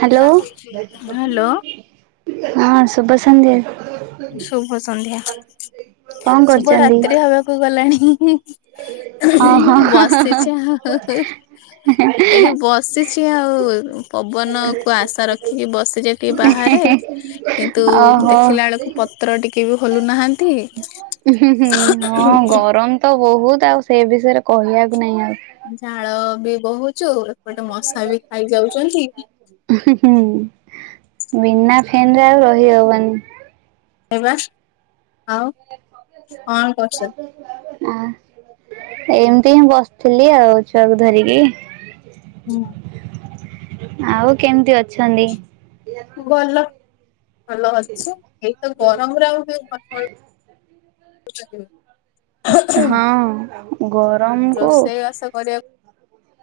Hello hello. ହଁ ଶୁଭ ସନ୍ଧ୍ୟା । ଶୁଭ ସନ୍ଧ୍ୟା କଣ ଶୁଭ କରୁଛନ୍ତି? ରାତ୍ରି ହବାକୁ ଗଲାଣି। ହଁ ହଁ [unintelligible] ବସିଚି ଆଉ [unintelligible] ଏଇଠି ବସିଛି ଆଉ। ପବନକୁ ଆଶା ରଖିକି ବସିଛି ଏଇଟି ଟିକେ ବାହା ଆରେ କିନ୍ତୁ ଦେଖିଲା ବେଳକୁ ପତ୍ର ଟିକେ ବି ହଲୁ ନାହାନ୍ତି। ହୁଁ ହୁଁ। ହଁ ଗରମ ତ ବହୁତ ଆଉ ସେ ବିଷୟରେ କହିବାକୁ ନାଇଁ ଆଉ। ଝାଳ ବି ବୋହୁଚୁ [inaudible] ବିନା ଫେନ ରେ ଆଉ ରହି ହବନି। ଏ ବା [unintelligible] ଆଁ। ଏମିତି ହିଁ ବସିଥିଲି ଆଉ ଛୁଆକୁ ଧରିକି। ହୁଁ। ଆଉ କେମିତି ଅଛନ୍ତି? ଭଲ। ଭଲ ଅଛି, ଏଇତ ଗରମରେ ଆଉ [unintelligible] ହଁ, ଗରମ କୁ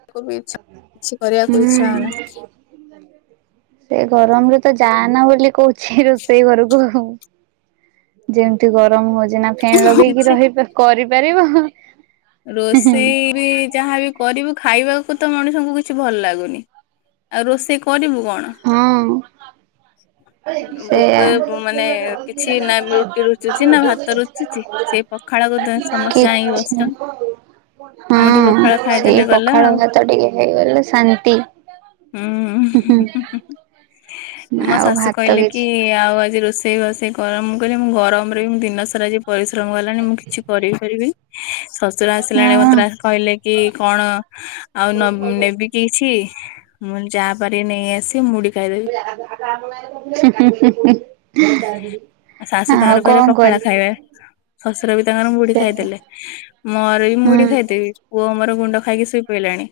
ଛ କିଛି କରିବାକୁ ହୁଁ। ଇଛା ହଉନି। ସେ ଗରମରେ ତ ଯାଆନା ବୋଲି କହୁଛି, ରୋଷେଇ ଘରକୁ ଆଉ। ଯେମିତି ଗରମ ହୋଉଚି ନା ଫେନ୍ ଲଗେଇକି କିଛି ରହି କରିପାରିବ। ରୋଷେଇ ବି ଯାହାବି କରିବୁ ଖାଇବାକୁ ତ ମଣିଷଙ୍କୁ କିଛି ଭଲ ଲାଗୁନି, ଆଉ ରୋଷେଇ କରିବୁ କଣ? ଭୋକ ହଁ। ମାନେ କିଛି ନା ସେଇଆ। ପଖାଳ କୁ ତ କିଛି ସମସ୍ତେ କାହିଁକି ବସ [unintelligible] ହଁ ସେଇ ଖାଇଦେଲେ ଗଲା ପଖାଳ ଆଉ ଭାତ ଟିକେ ହେଇଗଲେ ଶାନ୍ତି। ହୁଁ [unintelligible] ହୁଁ ମୋ ଆଉ ଶାଶୁ ଭାତ କହିଲେ କି କିଛି ଆଉ ଆଜି ରୋଷେଇ ଷେଇ ବାସ ଇ କର, ମୁଁ କହିଲି ମୁଁ ଗରମରେ ବି ଦିନସାରା ଯେ ପରିଶ୍ରମ ହେଲାଣି, ମୁଁ କିଛି କରିପାରିବି। ସ ଶଶୁର ଆସିଲା ବେଳେ ହଁ ମତେ କ କହିଲେ କି କଣ ଆଉ ନ ନେବି କି କିଛି। ମୁଁ ଯା ପାରି ନେଇ ଆସିି [unintelligible] ଶାଶୁ ତାଙ୍କର କଣ କହିଲେ ପଖାଳ କରିବି ଖାଇବେ। ଶଶୁର ବି ତାଙ୍କର ମୁଢି ସେ ଖାଇଦେଲେ, ମୋର ବି ହୁଁ ମୁଢି ଖାଇଦେବି। ପୁ ଅ ମୋର ଗୁଣ୍ଡ ଖାଇକି ଶୋଇ ପଇଲାଣି,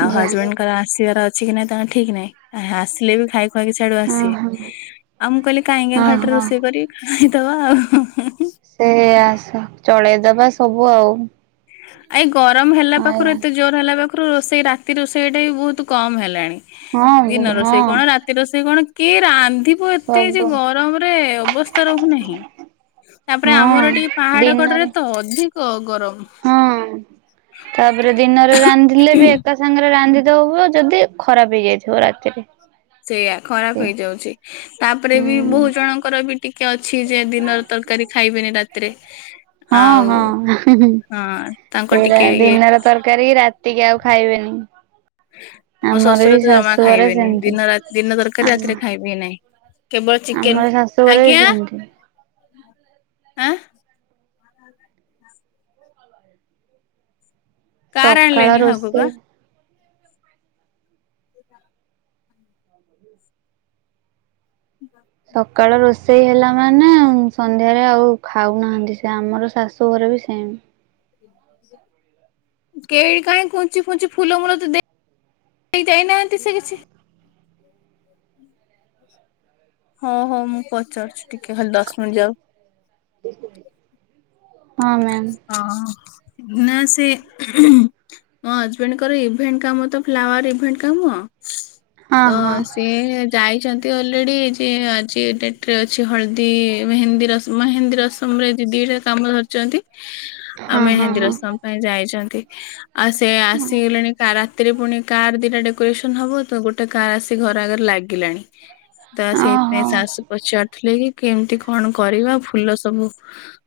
ଆଉ ଯା ହଜବେଣ୍ଡଙ୍କର ଆସିବାର ଅ ଅଛିକି ନାଇଁ ତାଙ୍କର ଠିକ ନାଇଁ, ଆ ଆସିଲେ ବି ଖାଇ ଖୁଆକି ସାଡୁ ଓହୋ ଆସିବେ, ହଁ ହଁ। ଆଉ ମୁଁ କହିଲି କାହିଁକି ଖାଲିଟରେ ହଁ। ରୋଷେଇ କରି ଖାଇଦବା ଆଉ। ଦବା ସବୁ ଆଉ। ଏଇ ଗରମ ହେଲା ପାଖରୁ, ଆଜ୍ଞା ଏତେ ଜୋର ହେଲା ପାଖରୁ ରୋଷେଇ ରାତି ରୋଷେଇ ଟା ବି ବୋହୁତ କମ ହେଲାଣି। ହଁ ଦିନ ହଁ ରୋଷେଇ କଣ, ରାତି ରୋଷେଇ କଣ କିଏ ରାନ୍ଧି ବ ଏତେ ଯେ ସବୁ ଗରମରେ ଅବସ୍ଥା ରହୁନାହିଁ। ତାପରେ ହଁ ଆମର ଟିକେ ପାହାଡ କଡରେ ଦିନରେ ତ, ଅଧିକ ଗରମ। ହଁ, ତାପରେ ଦିନରେ ରାନ୍ଧିଲେ ବି ଏକା ସାଙ୍ଗରେ ରାନ୍ଧି ଦବ ଯଦି, ଖରାପ ହେଇଯାଇଥିବ ରାତିକି । ସେଇୟା, ଖରାପ ହେଇଯାଉଛି। ତାପରେ ହୁଁ ବି ବହୁ ଜଣଙ୍କର ବି ଟିକେ ଅଛି ଯେ ଦିନରେ ତ କରି ଖାଇବେନି, ରାତି ହଁ ହଁ। [unintelligible] ହଁ ତାଙ୍କ ସେଇରା ଟିକେ ଇଏ ଦିନର ତରକାରୀ କି ରାତିକି ଆଉ ଖାଇବେନି। ମୋ ଆମର ବି ଶ୍ୱଶୁର ତ ଜମା ଶାଶୁଘରେ ଖାଇବେନି। ସେମିତି ଦିନରା ଦିନ ତରକାରୀ ଆମ ରାତିରେ ଖାଇବି ନାହିଁ। କେବଳ ଚିକେନ ଆମର [inaudible] ଶାଶୁଘରେ ବି ଆଜ୍ଞା ସେମିତି ଆଁ। କାର୍ ସକାଳ ଆଣଲେନି ହବବା। ରୋଷେଇ ସକାଳ ରୋଷେଇ ହେଲା ମାନେ, ସନ୍ଧ୍ୟାରେ ଆଉ ଖାଉନାହାନ୍ତି, ସେ ଆମର ଶାଶୁ ଘରେ ବି ସେମ। କେହି କାହିଁ କୁଞ୍ଚି ଫୁଞ୍ଚି ଫୁଲମୂଲ ତ ଦେ ଯାଇନାହାନ୍ତି ସେ କିଛି। ହଁ ହଉ, ମୁଁ ପଚାରୁଛି ଟିକେ ଖାଲି ଦଶ ମିନିଟ୍ ଯାଉ। ହଁ ମ୍ୟାମ୍ ଅ ନା ସେ ମୋ ହଜବେଣ୍ଡଙ୍କର ଇଭେଣ୍ଟ କାମ ତ ଫ୍ଲାୱାର ଇଭେଣ୍ଟ କାମ। ହଁ ତ ହଁ ସିଏ ଯାଇଛନ୍ତି। ଅଲରେଡି ଯେ ଆଜି ଡେଟ ରେ ଅଛି, ହଳଦୀ ମେନ୍ଦୀ ରସମ ମେହେନ୍ଦୀ ରସମ ରେ ଦିଦି କାମ ଧରିଛନ୍ତି ଆ ହଁ ହଁ ମେହେନ୍ଦୀ ହଁ। ରଶମ ପାଇଁ ଯାଇଛନ୍ତି, ଆ ସେ ଆସିଗଲେଣି କା ରାତିରେ ପୁଣି କାର ଦିଟା ଡେକୋରେସନ ହବ ତ, ଗୋଟେ କାର ଆସି ଘର ଆଗରେ ଲାଗିଲାଣି, ତ ଓହୋ ସେଇଥିପାଇଁ ଶାଶୁ ପଛର ଥିଲେ କି କେମିତି କଣ କରିବା, ଫୁଲ ସବୁ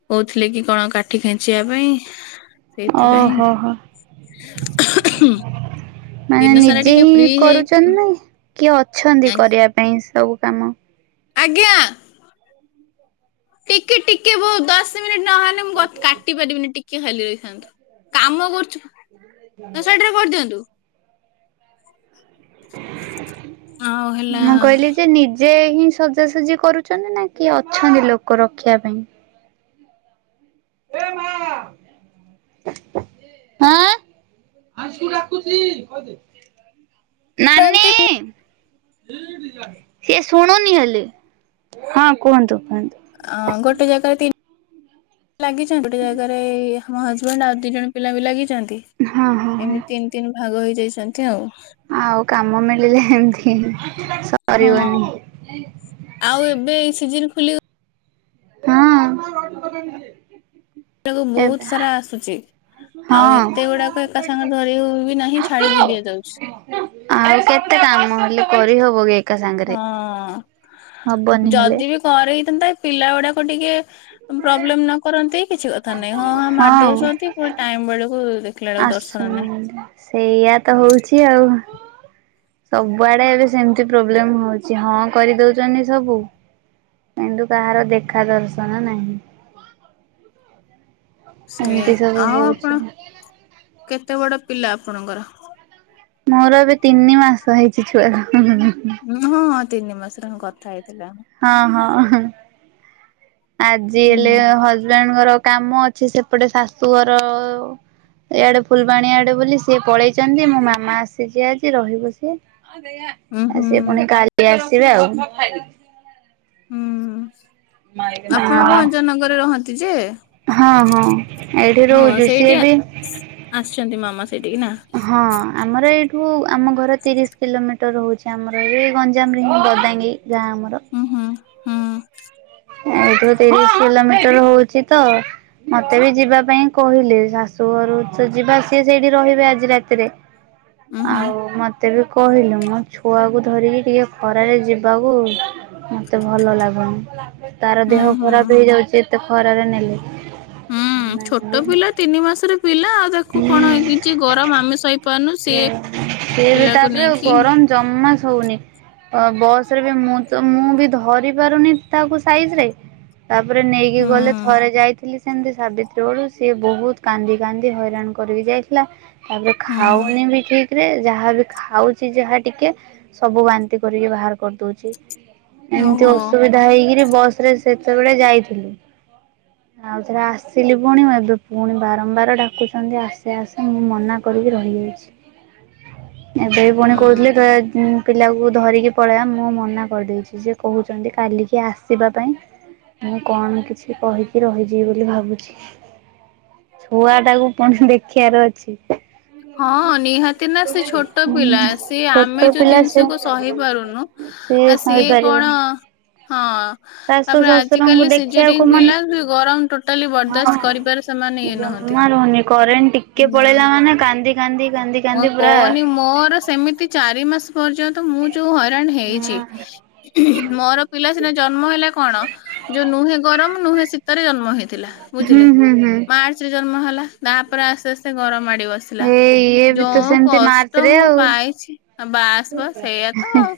କଉଥିଲେ କି କଣ କାଟି ଖେଞ୍ଚିବା ପାଇଁ, ଓହୋ ହୋ ସେଇଥିପାଇଁ! ମାନେ ଦିନ ସାରା ନିଜେ ଟିକେ ହିଁ ଫ୍ରି ହେଇ କରୁଛନ୍ତି ନା, କିଏ ଅଛନ୍ତି କରିବା ପାଇଁ ସବୁ? କାମ । ଆଜ୍ଞା, ଟିକେ ଟିକେ ବୋଉ ଦଶ ନହେଲେ ମୁଁ କାଟି ପାରିବିନି, ଟିକେ ଖାଲି ରହିଥାନ୍ତୁ କାମ କରୁଛୁ ଦଶମିନିଟରେ କରିଦିଅନ୍ତୁ । ମୁଁ କହିଲି ଯେ ନିଜେ ହ ସଜାସଜି କରୁଛନ୍ତି ନା କି ଅଛନ୍ତି ଲୋକ ରଖିବା ପାଇଁ? ଏ ମା! ଡାଛି [unintelligible] ନାନୀ କରନ୍ତି ସିଏ ଶୁଣୁନି ହେଲେ, ହଁ କୁହନ୍ତୁ? କୁହନ୍ତୁ ଅ ଗୋଟେ ଜାଗାରେ ତିନି ଲାଗିଛନ୍ତି, ଗୋଟେ ଜାଗାରେ ଆମ ହଜବେଣ୍ଡ ଆଉ ଦି ଜଣ ପିଲା ବି ଲାଗି ଏମିତି ହଁ ହଁ ହଁ। ତିନି, ତିନି ଭାଗ ହେଇଯାଇଛନ୍ତି ଆଉ! ଆଉ କାମ ମିଳିଲେ ଏମତି ହଁ ଆଉ ଏବେ ସିଜିନ୍ ଖୁଲିବ ହଁ ସେଟାକୁ ଏବେ ବହୁତ ସାରା ଆସୁଛି । ଆଉ ହଁ। ଏତେ ଗୁଡାକ ଏକା ସାଙ୍ଗ ଧରି ହ ବି ନାହିଁ ଛାଡି ବିି ଦିଆଯାଉଛି । ଆଉ କେତେ କାମ ହେଲେ କରିହବ ଗ ହଁ ହବନି ହେଲେ। ଯଦି ବି କରେଇଥାନ୍ତା, ପିଲା ଗୁଡାକ ଟିକେ ପ୍ରୋବ୍ଲେମ ନ କରନ୍ତି କିଛି କଥା ନାଇଁ, ହଁହା ମାରି ଦଉଛନ୍ତି, ପୁଣି ଟାଇମ ବେଳକୁ ଦେଖିଲା ବେଳକୁ ଆସ ଦର୍ଶନ ନାହିଁ। ସେଇଆ ତ ହଉଛି ଆଉ ସବୁଆଡେ ଏବେ ସେମତି ପ୍ରୋବ୍ଲେମ ହଉଛି, ହଁ କରିଦଉଛନ୍ତି ସବୁ କିନ୍ତୁ କାହାର ଦେଖା ଦର୍ଶନ ନାହିଁ । ସେଇଆା ଏମିତି ସବୁ ଆଉ ହଉଛି। ଆପଣ କେତେ ବଡ ପିଲା ଆପଣଙ୍କର? ମୋର ଏବେ ତିନି ମାସ ହେଇଛି ଛୁଆକୁ । ହଁ ହଁଁ ତିନି ମାସରେ ମୁଁ କଥା ହେଇଥିଲା । ହଁ ହଁ। ଆଜି ହୁଁ ହେଲେ ହଜବେଣ୍ଟଙ୍କର କାମ ଅଛି ସେପଟେ ଶାଶୁ ଘର ଏଇଆଡେ ଫୁଲବାଣି ଆଡେ ବୋଲି ସିଏ ପଳେଇଚନ୍ତି ମୋ ମାମା ଆସିଚି ଆଜି ରହିବ ସିଏ । ଉଁ ଆ ହୁଁ ସିଏ ପୁଣି କାଲି ଆସିବେ ଆଉ। ହୁଁ ଆପଣ ଭଞ୍ଜନଗରରେ ରହନ୍ତି ଯେ? ହଁ ହଁ ଏଇଠି ହଁ ରହୁଚୁ ସିଏ ସେଇଠି ବି ଆସିଛନ୍ତି ମାମା ସେଇଠିକି ନା ହଁ ଆମର ଏଇଠୁ ହଉ ଆମ ଘର ତିରିଶ କିଲୋମିଟର ହଉଛି ଆମର ଏଇ ଗଞ୍ଜାମରେ ହିଁ ଗଦାଙ୍ଗୀ ଗାଁ ଆମର ଉଁ ହୁଁ ହୁଁ ଏଠୁ ତିରିଶ୍ କିଲୋମିଟର ହଉଛି ତ ମତେ ବି ଯିବା ପାଇଁ କହିଲି ଶାଶୁ ଘରୁ ଚା ଯିବା ସିଏ ସେଇଠି ରହିବେ ଆଜି ରାତିରେ ଉଁ ହୁଁ ଆଉ ମତେ ବି କହିଲୁ ମୋ ଛୁଆକୁ ଧରିକି ଟିକେ ଖରାରେ ଯିବାକୁ ମତେ ଭଲ ଲାଗୁନି। ତାର ହୁଁ ଦେହ ହୁଁ। ଖରାପ୍ ହେଇଯାଉଛି ଏତେ ଖରାରେ ନେଲେ। ହୁଁ ସେମାନେ ଛୋଟ ପିଲା ବି ତିନି ମାସରେ ପିଲା ଆଉ ତାକୁ କଣ ହୁଁ ନିଜେ ଗରମ ଆମେ ସହି ପାରୁନୁ ସେ ସିଏ ସେ ବି ପିଲାକୁ ତାପରେ ନେଇକି ଗରମ ଜମା ଶୋଉନି। ଅ ବସ ରେ ବି ମୁଁ ତ ମୁଁ ବି ଧରି ପାରୁନି ତାକୁ ସାଇଜ଼ ରେ। ତାପରେ ନେଇକି ଗଲେ ହୁଁ ଥରେ ଯାଇଥିଲି ସେମିତି ସାବିତ୍ରୀ ବଳୁକୁ ସିଏ ବହୁତ୍ କାନ୍ଦି କାନ୍ଦି ହଇରାଣ କରିବି ଯାଇଥିଲା ତାପରେ ହୁଁ ଖାଉନି ବି ଠିକ୍ ରେ ଯାହା ବି ଖାଉଛି ଯାହା ଟିକେ ସବୁ ବାନ୍ତି କରିକି ବାହାର କରିଦଉଚି। ଏମତି ଓହୋ ଅସୁବିଧା ହେଇକିରି ବସ୍ ରେ ସେତେବେଳେ ଯାଇଥିଲି। ଆଉଥରେ ଆସିଲି ପୁଣି ଏବେ ପୁଣି ବାରମ୍ବାର ଡା ଡାକୁଛନ୍ତି ଆସେ ଆସେ ମୁଁ ମନା କରିକି ରହିଯାଇଛି। ଏବେ ପୁଣି ହୁଁ। କହୁଥିଲି ଦ ପିଲାକୁ ଧରିକି ପଳେଇଆ ମୁଁ ମନା କରିଦେଇଚି ଯେ କହୁଚନ୍ତି କାଲିକି ଆସିବା ପାଇଁ ମୁଁ କଣ କିଛି କହିକି ରହିଯିବି ବୋଲି ଭାବୁଛି ଛୁଆ ତାକୁ ପୁଣି ଦେଖିବାର ଅଛି। ହଁ ନିହାତି ନା ସେ ଛୋଟ ପିଲା ସେ ଛୋଟ ଆମେ ଯୋଉ ପିଲା ସେ ଜିନିଷକୁ ସହି ପାରୁନୁ ଆ ସିଏ କଣ ହଁ। ଶାଶୁ ତାପରେ ଶ୍ୱଶୁରଙ୍କୁ ଆଜିକାଲି ଦେଖିବାକୁ ସିଜରିଙ୍ଗ ମନ ପିଲା ବି ଗରମ ଟୋଟାଲି ବରଦାସ୍ତ କରିପାରେ ସେମାନେ ଇଏ ନୁହଁ। ମା ରହୁନି କରେଣ୍ଟ ଟିକେ ପଳେଇଲା ମାନେ କାନ୍ଦି କାନ୍ଦି କାନ୍ଦି ହଁ କାନ୍ଦି ପୁରା କଅନି ମୋର ସେମିତି ଚାରି ମାସ ପର୍ଯ୍ୟନ୍ତ ମୁଁ ଯୋଉ ହଇରାଣ ହଁ ହେଇଛି ମୋର ପିଲା ସିନା ଜନ୍ମ ହେଲା କଣ? ଯୋଉ ନୁହେଁ ଗରମ ନୁହେଁ ଶୀତରେ ଜନ୍ମ ହେଇଥିଲା ହୁଁ ବୁଝିଲେ ହୁଁ ହୁଁ ମାର୍ଚ୍ଚ ରେ ଜନ୍ମ ହେଲା। ତାପରେ ଆସ୍ତେ ଆସ୍ତେ ଗରମ ମାଡି ବସିଲା। ଏଇ ଇଏ ବି ତ ଯୋଉ ସେମିତି ମାର୍ଚ୍ଚ କଷ୍ଟ ରେ ମୁଁ ଆଉ। ପାଇଛି ବାସ୍ ବାସ୍ ସେଇଆ ତ ଆଉ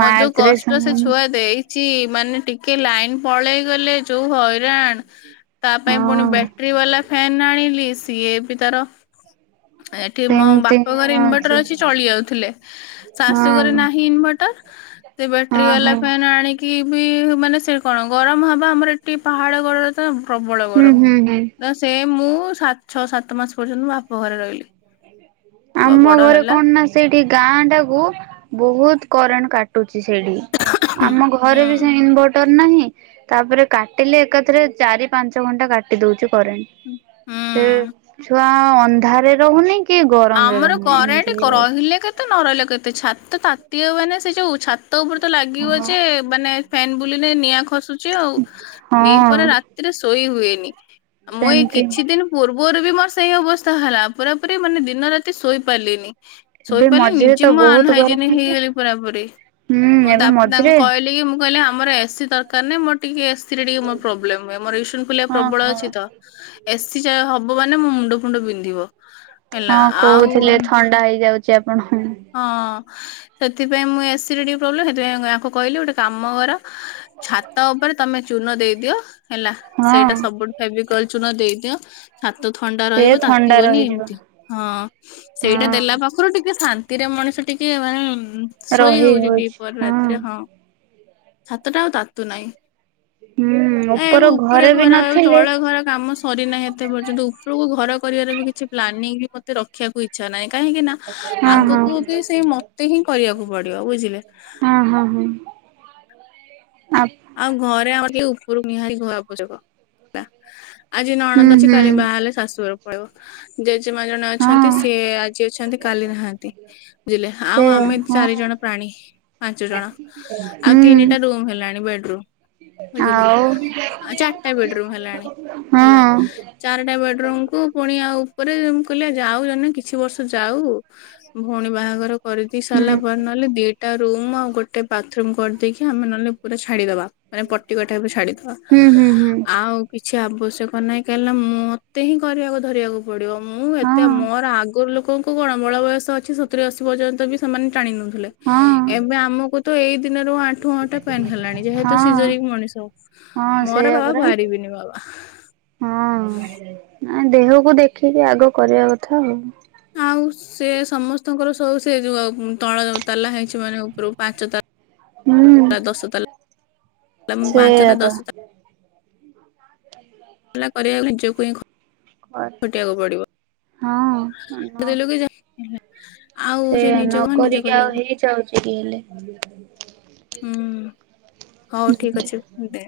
ମୋ ଯୋଉ ରେ କଷ୍ଟ ସେ ସେମାନେ ଛୁଆ ଦେଇ ଛି ମାନେ ଟିକେ ଲାଇନ୍ ପଳେଇ ଗଲେ ଯୋଉ ହଇରାଣ ତା ପାଇଁ ହଁ ପୁଣି ବ୍ୟାଟ୍ରି ବାଲା ଫ୍ୟାନ ଆଣିଲି ସିଏ ବି ତାର ଏଠି ମୋ ସେମିତି ବାପା ଘରେ ଇନ୍ ଭେଟର ହଉଛି ଅଛି ଚଳି ଯାଉଥିଲେ ହଁ ଶାଶୁଘରେ ନାହିଁ ଇନଭଟର ସେ ବ୍ୟାଟ୍ରି ହଁ ବାଲା ହଁ। ଫ୍ୟାନ୍ ଆଣିକି କି ବି ମାନେ ସେ କଣ ଗରମ ହବ ଆମର ଏଟି ପାହାଡ଼ କଡ଼ରେ ତ ପ୍ରବଳ ହୁଁ ଗରମ ହୁଁ ହୁଁ ତ ସେ ମୁଁ ସାତ ଛଅ ସାତ ମାସ ପର୍ଯ୍ୟନ୍ତ ବାପ ଘରେ ରହିଲି। ଛୁଆ ଆମ ବଡ ଘରେ ହେଲା କଣ ନା ସେଇଠି ଗାଁ ଟା କୁ ବହୁତ କରେଣ୍ଟ କାଟ ସେଠି ଆମ ଘରେ ହୁଁ ବି ସେ ଇନଭଟର ନାହିଁ ତାପରେ କାଟିଲେ ଏକାଥରେ ଚାରି ପାଞ୍ଚ ଘଣ୍ଟା କାଟି ଦଉଚୁ। କରେଣ୍ଟ ସେ ହୁଁ। ଛୁଆ ଅନ୍ଧାରେ ରହୁନି କି ଗରମରେ ଆମର ରହୁନି ଏମିତି କରେଣ୍ଟ କ ହେଇଯାଉଛି। ରହିଲେ କେତେ ନ ରହିଲେ କେତେ ଛାତ ତାତିବମାନେ ସେ ଯୋଉ ଛା ତ ଉପରେ ତ ଲାଗିବ ହଁ ଯେ ମାନେ ଫ୍ୟାନ୍ ବୁଲିଲେ ନିଆଁ ଖସୁ ଚି ଆଉ ନେଇ ହଁ ପରା ରାତିରେ ଶୋଇ ହୁଏନି। ମୁଁ ଏଇ ସେମିତି କିଛି ଦିନ ପୂର୍ବ ପୁଅର ବି ମୋର ସେଇ ଅବସ୍ଥା ହେଲା। ପୁରାପୁରି ମାନେ ଦିନ ରାତି ଶୋଇପାରିଲିନି। ମୁଁ ଏବେ ଶୋଇପାରିଲିନି ମଝିରେ ନିଜେ ତ ମୁଁ ବହୁତ ଗରମ ଆନହାଇଜେନିକ ହେଇଥିଲା। ହେଇଗଲି ପୁରାପୁରି। ହୁଁ ମୁଁ ଏବେ ତାପରେ ତାଙ୍କୁ ମଝିରେ କହିଲି କି ମୁଁ କହିଲି ଆମର ଏସି ଦରକାର ନାହିଁ। ମୋର ଟିକେ ଏସି ରେ ଟିକେ ମୋର ପ୍ରୋବ୍ଲେମ ହୁଏ। ଆମର ଇସୁନଫୁଲିଆ ହଁ ପ୍ରବଳ ହଁ। ଅଛି ତ। ଏସିି ଚାଲୁ ହବ ମାନେ ମୋ ମୁଣ୍ଡ ଫୁଣ୍ଡ ବିନ୍ଧିବ। ହେଲା। ହଁ ଆଉ କହୁଥିଲେ ଥଣ୍ଡା ହଁ [unintelligible] ସେଥିପାଇଁ ମୁଁ ଏସି ରେ ଟିକେ ପ୍ରୋବ୍ଲେମ। ସେଥିପାଇଁ ମୁଁ ୟାଙ୍କୁ କହିଲି ଗୋଟେ କାମ କର ଛାତ ଉପରେ ତମେ ଚୂନ ଦେଇଦିଅ ହେଲା। ସେଇଟା ହଁ। ସବୁଠୁ ମେବି କହିଲି ଚୁନ ଦେଇଦିଅ ତ ଥଣ୍ଡା ସେ ରହିବ ଥଣ୍ଡା ତାତିିବନି ରହିଯିବ ଏମିତି ହଁ ସେଇଟା ଦେଲା ହଁ ପାଖରୁ ଟିକେ ଶାନ୍ ନ୍ତିରେ ମଣିଷ ଟିକେ ମାନେ ଶୋଇ ହଉଛି ଦିପହରେ ରାତିରେ ହଁ। ଛାତଟା ଆଉ ତାତୁ ନାହିଁ। ହୁଁ। ଏ ଉପର ଉପରେ ଘରେ ବି ଘର ଏ ନଥିଲେ ତଳେ ଘର କାମ ସରିନାହିଁ ଏତେ ପର୍ଯ୍ୟନ୍ତ ଉପରକୁ ଘର କରିବାର ବି କିଛି ପ୍ଲାନିଂ ବି ମତେ ରଖିବାକୁ ଇଛା ନାହିଁ। କାହିଁକି ନା ହଁ ଆଗକୁ ହଁ। ତୁ ବି ସେଇ ମତେ ହିଁ କରିବାକୁ ପଡିବ ବୁଝିଲେ। ହଁ ହଁ ହଁ ଆ ଆଉ ଘରେ ଆମର ଟିକେ ଉପରକୁ ନିହାତି [unintelligible] ହେଲା। ଆଜି ହୁଁ ନଣନ୍ଦ ଅଛି ହୁଁ କାଲି ବାହା ହେଲେ ଶାଶୁଘରେ ପଳେଇବ। ଯେ ଜେଜେ ମା ଜଣେ ଅଛନ୍ତି ହଁ। ସିଏ ଆଜି ଅଛନ୍ତି କାଲି ନାହାନ୍ତି। ବୁଝିଲେ ଆଉ ସେଇଆ ଆମେ ହଁ ଚାରି ଜଣ ପ୍ରାଣୀ ପାଞ୍ଚ ଜଣ ଆଉ ହୁଁ। ତିନିଟା ରୁମ ହେଲାଣି ବେଡ ରୁମ୍ ବୁଝିଲେ ଆଉ ଚାରିଟା ବେଡରୁମ ହେଲାଣି ହଁ ହେଲା। ଚାରିଟା ବେଡମ କୁ ପୁଣି ଆଉ ଉପରେ ମୁଁ କହିଲି ଯାଉ କିଛି ବର୍ଷ ଯାଉ ଭଉଣୀ ବାହାଘର କରିଦେଇ ସାରିଲା ହୁଁ। ପରେ ନହେଲେ ଦିଇଟା ରୁମ୍ ଆଉ ଗୋଟେ ବାଥରୁମ୍ କରିଦେଇକି ଆମେ ନହେଲେ ପୁରା ଛାଡ଼ିଦେବା। ମାନେ ପଟି କଠା କୁ ଛାଡିଦବା ହୁଁ ହୁଁ ହୁଁ ଆଉ କିଛି ଆବଶ୍ୟକ ନାହିଁ। କାହିଁକିନା ମତେ ହିଁ କରିବାକୁ ଧରିବାକୁ ପଡିବ। ମୁଁ ଏତେ ହଁ ମୋର ଆଗରୁ ଲୋକଙ୍କୁ କଣ ବଳ ବୟସ ଅଛି ସତୁରି ଅଶୀ ପର୍ଯ୍ୟନ୍ତ ସେମାନେ ଟାଣି ନଉଥିଲେ। ହଁ ଏବେ ଆମକୁ ତ ଏଇ ଦିନ ର ଆଠୁଟା ପେନ୍ ହେଲାଣି। ଯେହେତୁ ହଁ ସିଜରିଙ୍ଗ ମଣିଷ। ହଁ ମୋର ସେଇଆ ବାବା ପରା। ବାହାରିବିନି ବାବା। ହଁ ନା ଦେହକୁ ଦେଖିକି ଆଗ କରିବା କଥା ଆଉ। ଆଉ ସେ ସମସ୍ତଙ୍କର ସବୁ ସେ ଯୋଉ ଆଉ ତଳ ତାଲା ହେଇଛି ମାନେ ଉପରୁ ପାଞ୍ଚ ହୁଁ ତାଲା ଦଶ ତାଲା ସେଇଆ ପାଞ୍ଚଟା ତ ଦଶଟା [inaudible] ଖୁଟିବାକୁ ପଡିବ। ହଁ। [unintelligible] ଆଉ ସେ ସେୟା ନିଜ କଣ ନିଜେ ନକିରିକି କରିବାକୁ ଆଉ ପଡିବ। ହେଇଯାଉଛି କି ହେଲେ। ହୁଁ ହଉ ଠିକ ଅଛି ଦେ।